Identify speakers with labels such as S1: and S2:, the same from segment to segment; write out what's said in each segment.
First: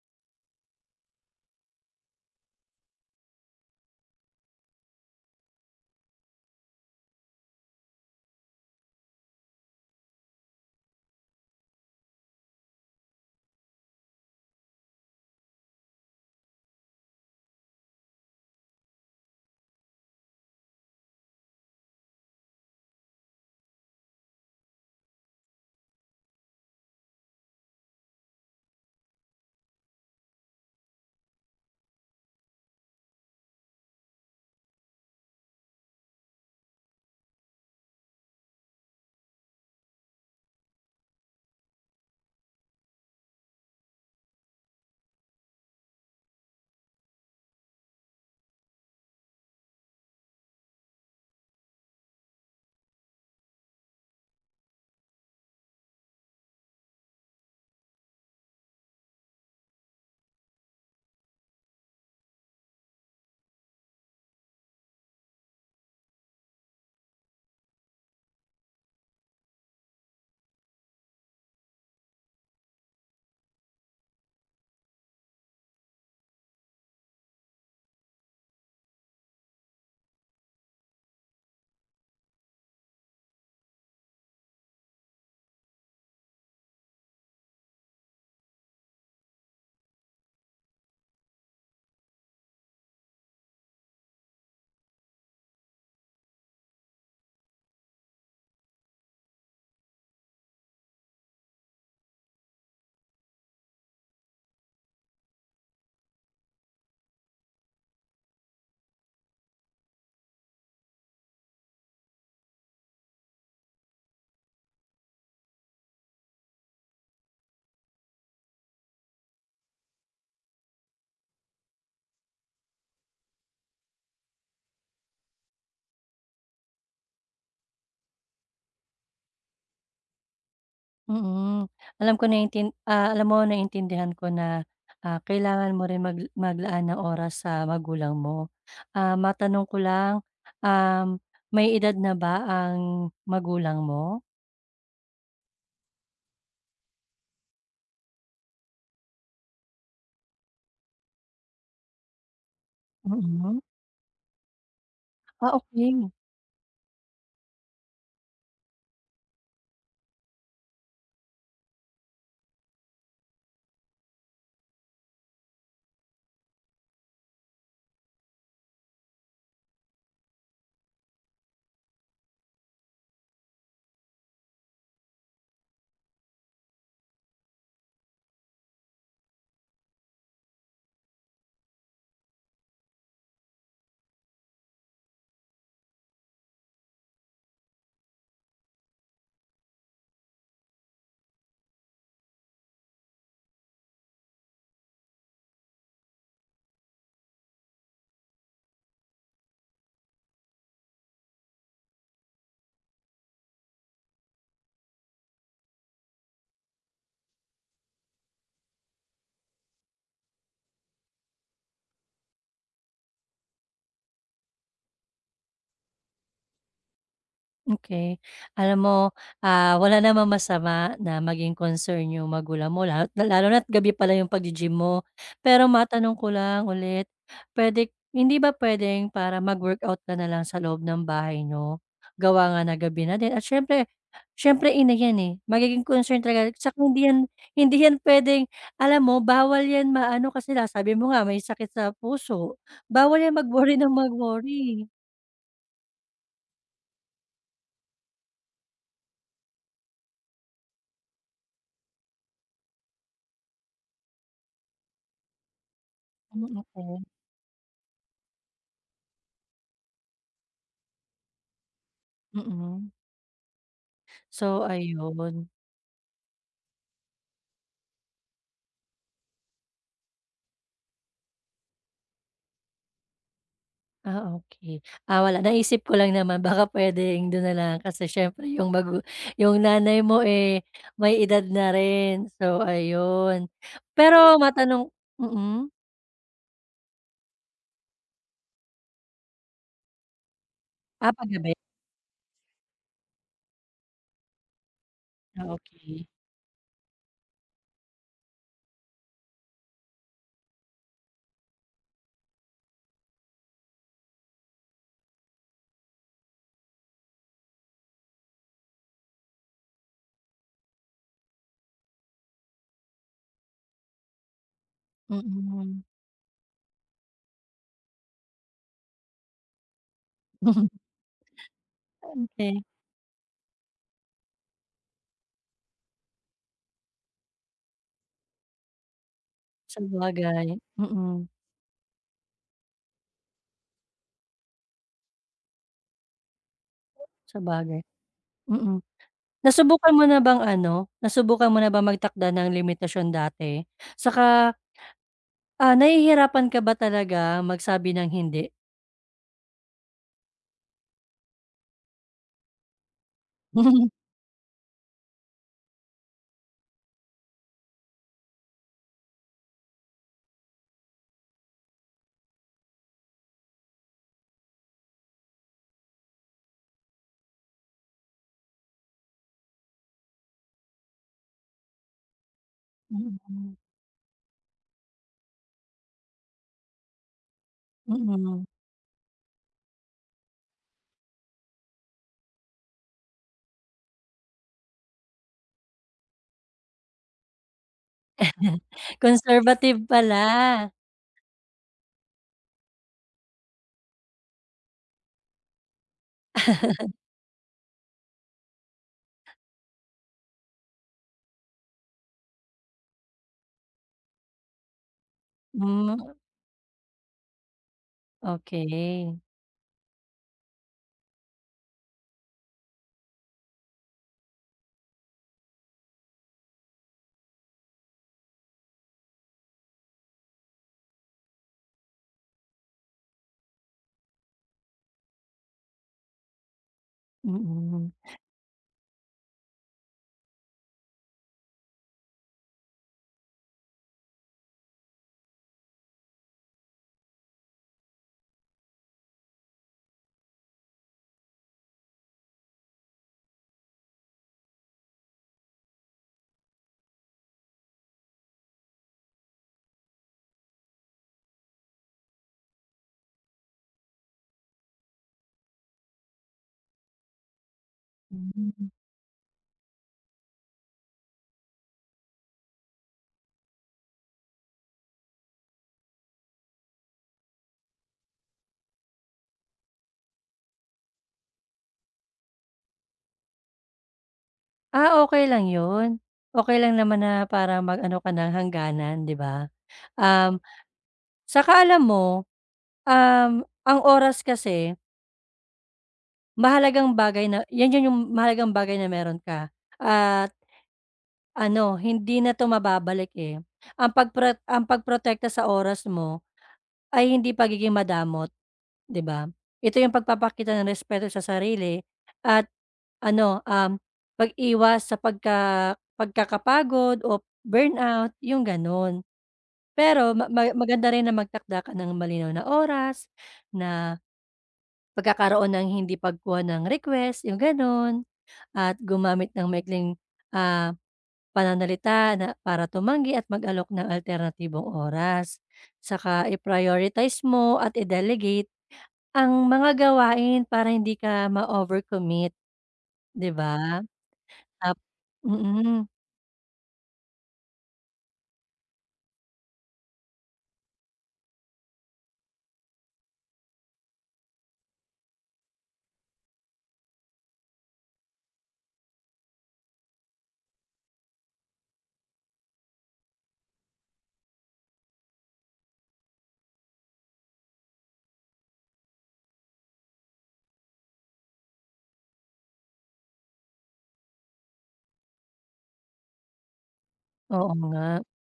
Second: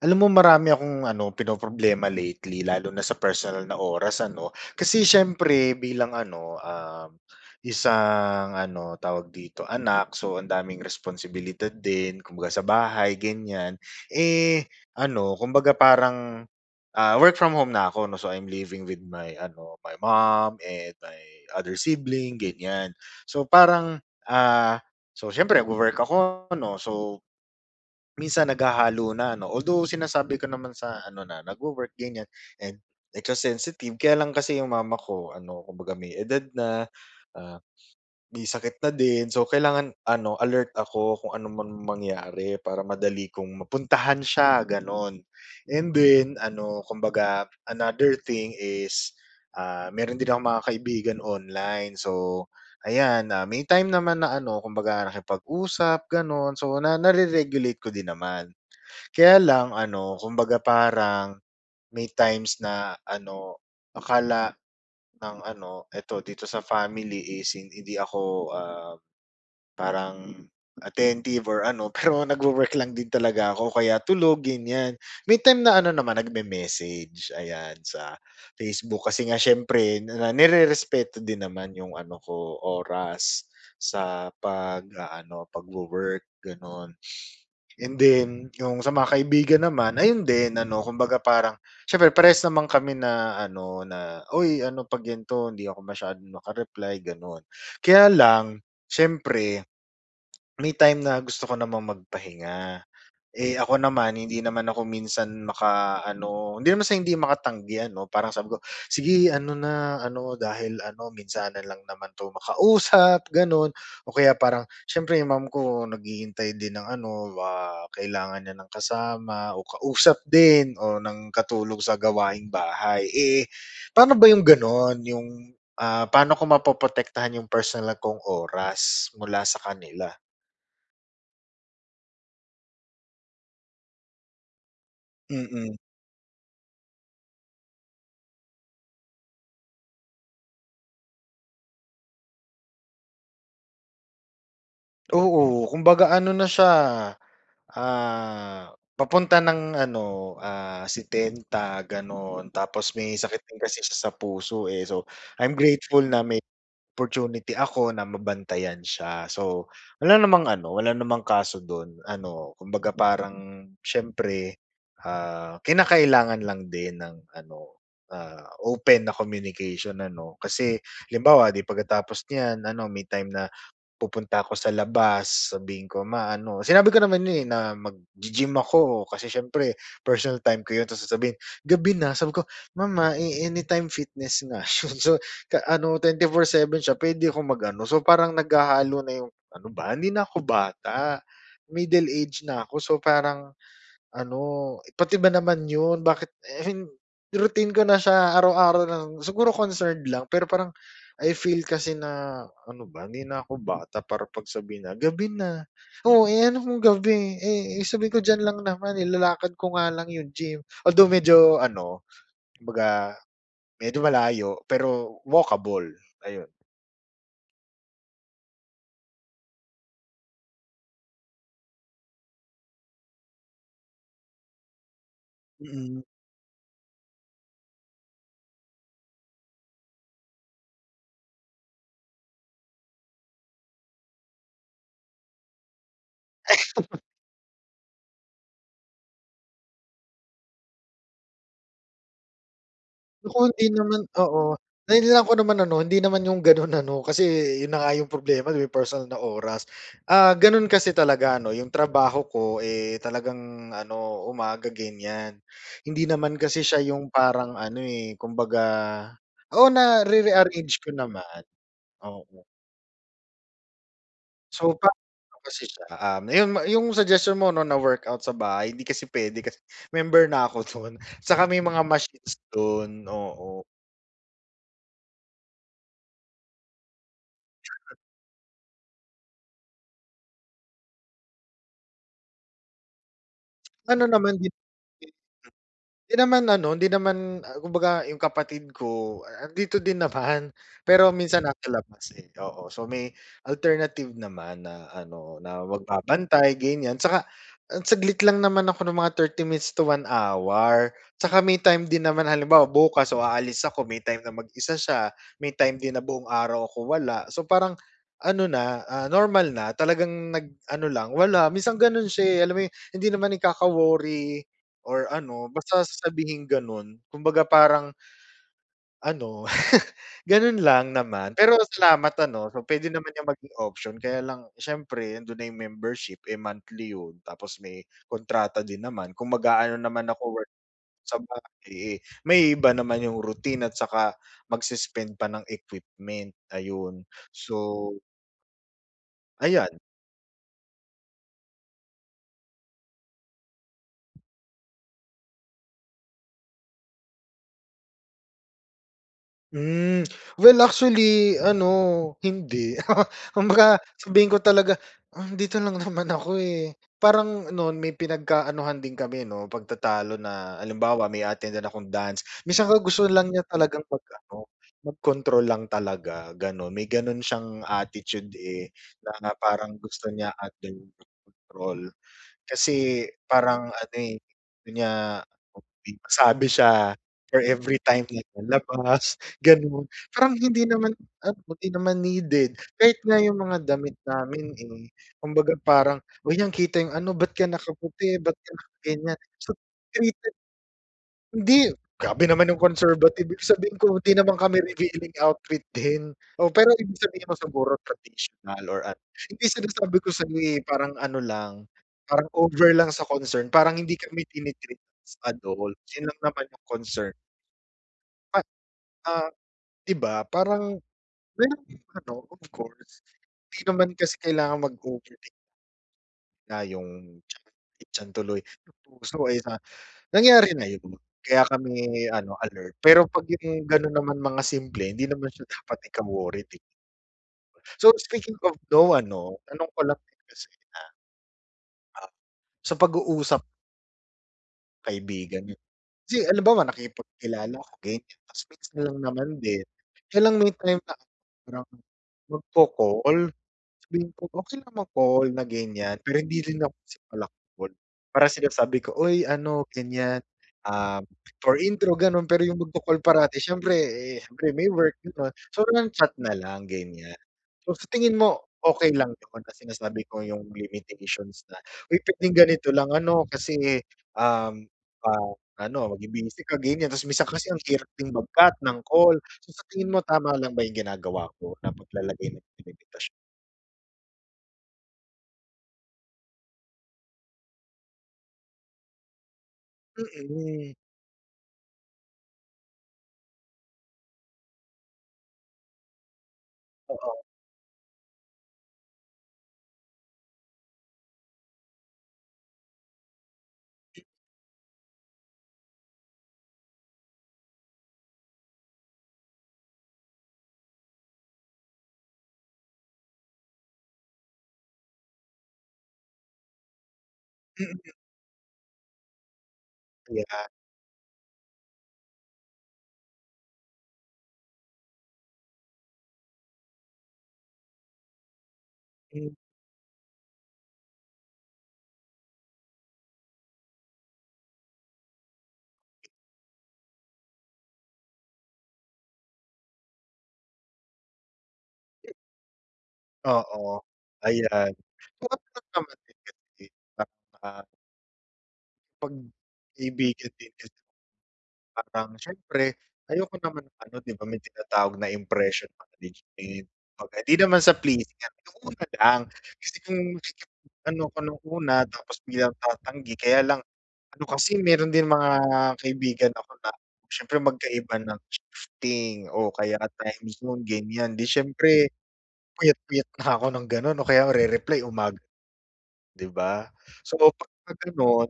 S1: Alam mo marami akong ano, pinoproblema lately lalo na sa personal na oras, ano. Kasi syempre bilang ano, um, isang ano, tawag dito, anak, so ang daming responsibilidad din, kumbaga sa bahay ganyan. Eh, ano, kumbaga parang, ah, work from home na ako 'no, so I'm living with my, ano, my mom and my other sibling ganyan so parang, ah, so siyempre nagwo-work ako 'no, so, minsan naghahalo na 'no. Although, sinasabi ko naman sa ano, na nagwo-work ganyan, and, eh, ka sensitive. Kaya lang kasi yung mama ko ano, kumbaga may edad na, ah, may sakit na din so kailangan ano alert ako kung ano man mangyari para madali kong mapuntahan siya gano'n. And then ano, kumbaga another thing is, ah, meron din akong mga kaibigan online. So, ayan, ah, may time naman na ano kumbaga nakipag-usap gano'n, so, na nare-regulate ko din naman. Kaya lang ano, kumbaga parang may times na ano, akala ng ano, eto dito sa family is in hindi ako, ah, parang attentive or ano, pero nagwo-work lang din talaga ako o kaya tulog, ganyan. May time na ano naman, nag-me-message ayan, sa Facebook kasi nga siyempre na nirerespeto din naman yung ano ko, oras, sa pag-aano, pagwo-work gano'n. And then, yung sa mga kaibigan naman, ayun din ano, kumbaga parang siyempre parehas naman kami na ano na, "Uy ano 'pag ganto hindi ako masyadong maka-reply." gano'n. Kaya lang siyempre, may time na gusto ko namang magpahinga. Eh, ako naman hindi naman ako minsan makaano, hindi naman sa hindi makatanggi, ano, parang sabi ko sige ano na, ano dahil ano minsanan lang naman 'to makausap gano'n o kaya parang siyempre yung mom ko, naghihintay din ng ano, ah, kailangan niya ng kasama, o kausap din, o ng katulong sa gawaing bahay. Eh, pa'no ba yung gano'n, yung, ah, pa'no ko mapoprotektahan yung personal kong oras mula sa kanila?
S2: Mm, alam ko naintin ah, alam mo naintindihan ko na, ah, kailangan
S1: Mm.
S2: mo rin mag maglaan ng oras sa magulang mo. Ah, matanong ko lang, um, may edad na ba ang magulang mo?
S1: Oo, kumbaga ano na siya, ah, papunta ng ano, ah, 70 gano'n tapos may sakit
S2: Mm.
S1: din kasi siya sa puso, eh, so
S2: Ah,
S1: I'm grateful
S2: okey.
S1: na may opportunity ako na mabantayan siya. So wala namang ano, wala namang kaso do'n ano kumbaga parang siyempre, ah, kinakailangan lang din ng ano, ah, open na communication ano. Kasi halimbawa 'di, pagkatapos niyan ano may time na pupunta ako sa labas sasabihin ko, "Ma ano?" Sinabi ko naman 'yun, eh, na mag-gi-gym ako, kasi siyempre personal time ko 'yun tapos sasabihin, "Gabi na." Sabi ko, "Mama, eh, Anytime Fitness nga 'yun so ta ano 24/7 siya puwede ko mag-ano." So parang naghahalo na yung ano ba hindi na ko bata, middle age na ako so parang, ano pati ba naman 'yun, bakit, eh, hin routine ko na siya araw-araw na lang, siguro concerned lang. Pero parang I feel kasi na, ano ba hindi na ako bata para pagsabihan na "Gabi na." "Oo, eh, ano kung gabi?" eh, sabihin ko, "Diyan lang naman nilalakad ko nga lang yung gym." Although medyo ano, kumbaga medyo malayo pero walkable, ayun.
S2: Okey, alam mo, ah, wala namang masama na maging concern 'yong magulang mo, lalo lalo na't gabi pala 'yong pag-gi-gym mo. Pero
S1: Mm.
S2: matanong ko lang ulit, puwede hindi ba puwedeng para mag-workout ka na lang sa loob ng bahay niyo? Gawa nga ng gabi na din at siyempre, siyempre ina yan, eh, magiging concern talaga 'saka hindi 'yan, hindi yan puwedeng alam mo bawal 'yan ma-ano kasi nga sabi mo nga may sakit sa puso, bawal 'yan
S1: Naku, hindi
S2: mag-worry ng
S1: naman oo,
S2: mag-worry.
S1: nailaan ko naman ano hindi naman yung gano'n ano kasi 'yun na nga yung problema, yung personal na oras. Ah, gano'n kasi talaga 'no, yung trabaho ko, eh, talagang ano umaga ganyan, hindi
S2: Ah,
S1: naman kasi siya
S2: okey.
S1: yung parang ano, eh, kumbaga oo, na-re-rearrange ko naman. Oo.
S2: Mm. So,
S1: So pa [unintelligible]
S2: ayun.
S1: kasi siya, um, 'yun yung suggestion mo 'no, na workout sa bahay, hindi kasi puwede kasi member na ako do'n 'saka may mga machines do'n, oo.
S2: Ah, okey. Ah, wala naisip ko lang naman baka puwedeng do'n nalang kasi siyempre yung magu yung nanay mo, eh, may edad na rin so ayun.
S1: Ano
S2: Pero
S1: naman din
S2: matanong mm.
S1: 'di naman ano, hindi naman, ah, kumbaga yung kapatid ko a 'andito din naman pero
S2: Ah, 'pag
S1: minsan
S2: gabi?
S1: nasa labas, eh, oo so may alternative naman na ano,
S2: Ah,
S1: na
S2: okey.
S1: magbabantay ganiyan. 'Tsaka, ah, saglit lang naman ako ng mga 30 minutes to 1 hour, 'tsaka may time din naman halimbawa, bukas o aalis ako may time na mag-isa siya, may time din na buong araw ako wala. So parang ano na, ah, normal na talagang nag-ano lang wala, minsan gano'n siya, eh, alam mo 'yun, eh, hindi naman ikaka-worry or ano
S2: Mm.
S1: basta sasabihing gano'n kumbaga parang ano, gano'n lang naman. Pero salamat ano so
S2: Okey.
S1: puwede naman yang maging option, kaya lang siyempre 'ando'n na yung membership, eh, monthly 'yun, tapos may kontrata din naman, kung mag-aano naman ako
S2: Sabagay,
S1: workout sa
S2: mm.
S1: bahay, eh, maiiba naman yung routine at saka mag suspend pa ng equipment ayun,
S2: Sabagay.
S1: so
S2: Mm.
S1: ayan.
S2: Nasubukan mo na bang ano, nasubukan mo na bang magtakda ng limitasyon dati 'saka ah, nahihirapan ka ba talaga magsabi ng hindi?
S1: Hmm, well actually ano, hindi. Kumbaga
S2: Hmm.
S1: sabihin ko talaga, "Um, dito lang naman ako eh." Parang nun may pinagka-anuhan din kami 'no, pagtatalo na halimbawa may a-attendan din akong dance, minsan nga gusto lang niya talagang mag ano, mag-control lang talaga, ganon, may ganun siyang attitude eh, na parang gusto niya at [unintelligible] control. Kasi
S2: Mm, hmm.
S1: parang ano eh, sabi niya, [unintelligible] masabi siya or every time like
S2: Mm.
S1: lalabas ganon. Parang hindi naman ano, hindi naman needed, kahit nga yung mga damit namin eh, kumbaga parang, "Huy, nakikita yung ano, ba't ka nakaputi, ba't ka naka-ganyan" So,
S2: Conservative
S1: [unintelligible]
S2: pala.
S1: hindi! Grabe naman yung conservative, ibig sabihin ko hindi naman kami revealing outfit din. Oo, pero ibig sabihin mo siguro traditional or ano, yun din sinasabi ko sayo eh, parang ano lang, parang over lang sa concern, parang hindi kami tini-treat as adult,
S2: Hmm.
S1: yun lang naman yung concern. A
S2: Okey.
S1: ah. 'Di ba parang meron din of course, 'di naman kasi kailangan mag-overate. Ah, 'yung tiyan, ay tiyan tuloy, 'yung puso eh no. Nangyari na 'yun, kaya kami ano, alert. Pero 'pag 'yung ganun naman mga simple, hindi naman siya dapat ika-worried 'di so
S2: Mm.
S1: speaking of no ano, tanong ko lang kasi, ah Ah, sa pag-uusap Kaibigan 'yun. Kasi halimbawa, nakipagkilala ko ganyan, 'tas minsan lang naman din. Kaya lang may time na ano magko-call, sabihin ko okey lang mag call na ganyan, pero hindi rin ako pala-call, para sinasabi ko, "Uy ano ganyan, ah" for intro ganon, pero yung magko-call parati, syempre eh, syempre may work ganun, so nang-chat nalang, ganyan. So, sa tingin
S2: Hmm,
S1: mo
S2: mm.
S1: okey lang 'yun kasi nga sabi ko 'yung limitations na, "Uy pwedeng ganito lang ano, kasi, um, ah, ano mabi-busy ka," ganyan. Ta's minsan kasi ang hirap din mag-cut ng call. So sa tingin mo tama lang ba 'yung ginagawa ko na paglalagay ng limitasyon?
S2: Ah, okey lang ,yun. Okey lang naman na para mag-ano ka ng hangganan 'di ba? Um,
S1: Mm.
S2: 'tsaka alam mo, um, ang oras kasi Mahalagang
S1: Oo.
S2: bagay na 'yan yun yung mahalagang bagay na meron ka at ano hindi na 'to mababalik eh, ang pagpro ang pagprotekta sa oras mo, ay hindi pagiging madamot, 'di ba? Ito yung pagpapakita ng respeto sa sarili at ano, um, pag-iwas sa pagka pagkakapagod o
S1: Mm.
S2: burnout, yung ganun. Pero
S1: Di
S2: ma
S1: ba?
S2: ma maganda rin na magtakda ka ng malinaw na oras na pagkakaroon ng hindi pagkuha ng request yung ganun, at
S1: Hmm.
S2: gumamit ng maikling, ah, pananalita na para tumanggi at mag-alok ng alternatibong oras. 'Tsaka i-prioritize mo at i-delegate ang mga gawain para hindi ka ma-overcommit, 'di ba?
S1: Oo ayan,
S2: Ap
S1: kung ano lang
S2: mm.
S1: naman din 'yan, eh. [unintelligible] 'Pag kaibigan din kasi. Parang syempre, ayoko naman ano 'di ba, may tinatawag na impression management, kumbaga, hindi naman sa pleasing, nung una lang kasi kung ano ko nung una, tapos biglang tatanggi, kaya lang ano kasi, meron din mga kaibigan ako na syempre magkaiba ng shifting o kaya timezone ganyan 'di syempre, puyat puyat pa 'ko ng ganon 'no, kaya re-reply umag 'di ba? So, kapag
S2: Oo
S1: ka
S2: nga.
S1: ganun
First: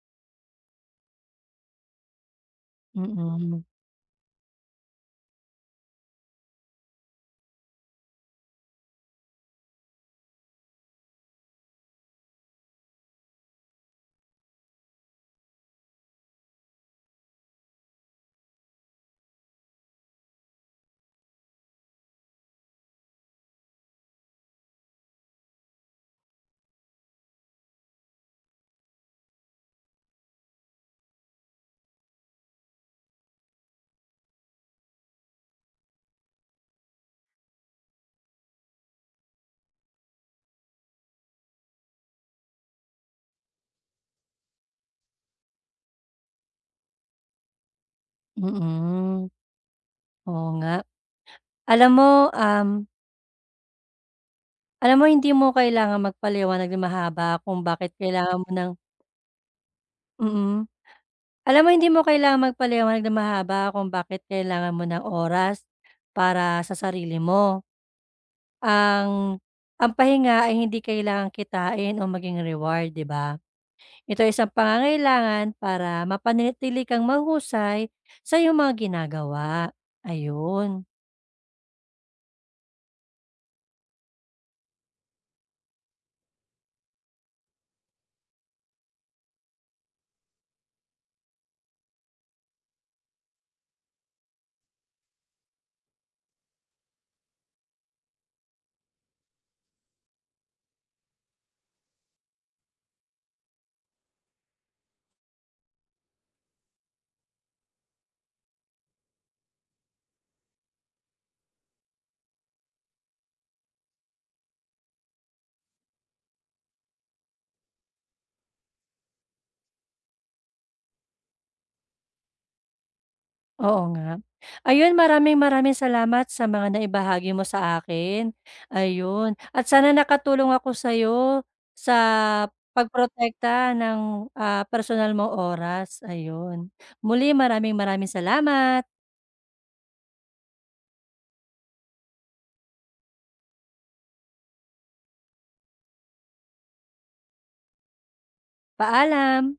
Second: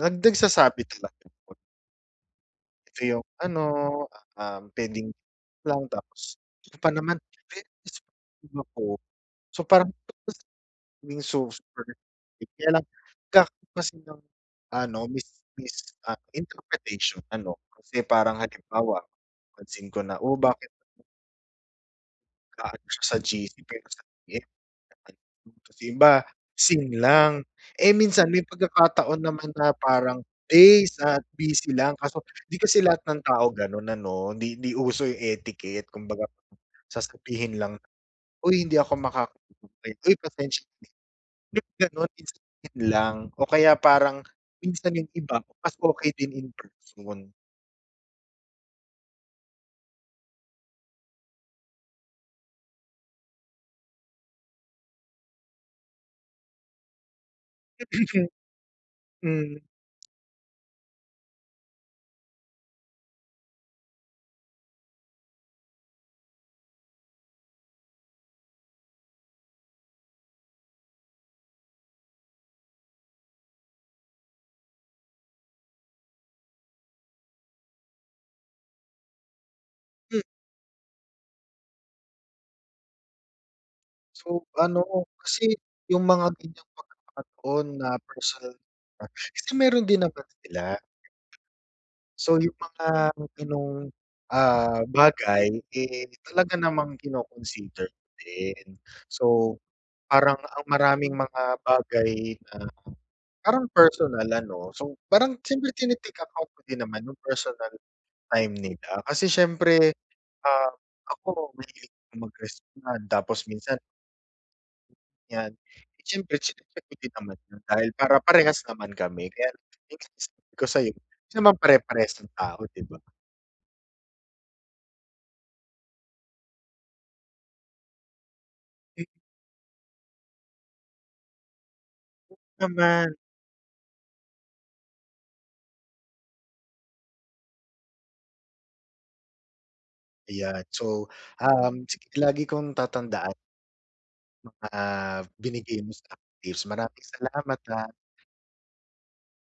S1: nag nagsasabi talaga ako. Yung ano,
S2: Mm.
S1: ah, pwedeng [unintelligible] tapos hindi pa naman [unintelligible] so parang hindi yung [unintelligible] kaya lang, [unintelligible] kasi ng ano mis mis ah, interpretation, ano kasi parang halimbawa pansin ko na, o bakit Maano sya sa GC pero [unintelligible] yung iba, seen lang, eh minsan may pagkakataon naman na parang days at busy lang, kaso 'di kasi lahat ng tao ganon ano, di di uso yung etiquette, kumbaga sasabihin lang, "Uy hindi ako makaka-attend, uy pasensya na." [unintelligible] ganun sasabihin lang o kaya parang minsan yung iba, mas okey din in person.
S2: Mm. Oo nga, alam mo, um. Alam mo hindi mo kailangang magpaliwanag ng mahaba kung bakit kailangan mo ng
S1: Mhm.
S2: Mm. Alam mo hindi mo kailangang magpaliwanag ng mahaba kung bakit kailangan mo ng oras para sa sarili mo. Ang ang pahinga ay hindi kailangang kitain o maging reward 'di ba? Ito ay isang pangangailangan para mapanatili kang mahuhusay sa iyong mga ginagawa,
S1: Hmm.
S2: ayun.
S1: So ano, kasi yung mga ganiyang pagkakataon na personal approach kasi mayro'n din naman sila. So yung mga ganong, ah, bagay, eh, talaga namang kino-consider din. So parang ang maraming mga bagay na, parang personal ano so parang siyempre tine-take account ko din naman yung personal time nila kasi siyempre, ah, ako mahilig mag-respond tapos minsan Yan, eh, siyempre chine-check ko din naman 'yun dahil para parehas naman kami, kaya ang sinasabi ko sayo 'di naman pare-parehas ang tao 'di ba?
S2: Oo nga, ayun maraming, maraming salamat sa mga naibahagi mo sa akin,
S1: Eh
S2: ayun at sana nakatulong ako sa'yo, sa
S1: Naman.
S2: pagprotekta ng, ah, personal mo oras ayun. Muli, maraming, maraming salamat.
S1: Ayan, so, um, sige lagi kong tatandaan mga binigay mo sa aking tips, maraming salamat, ha.
S2: Paalam.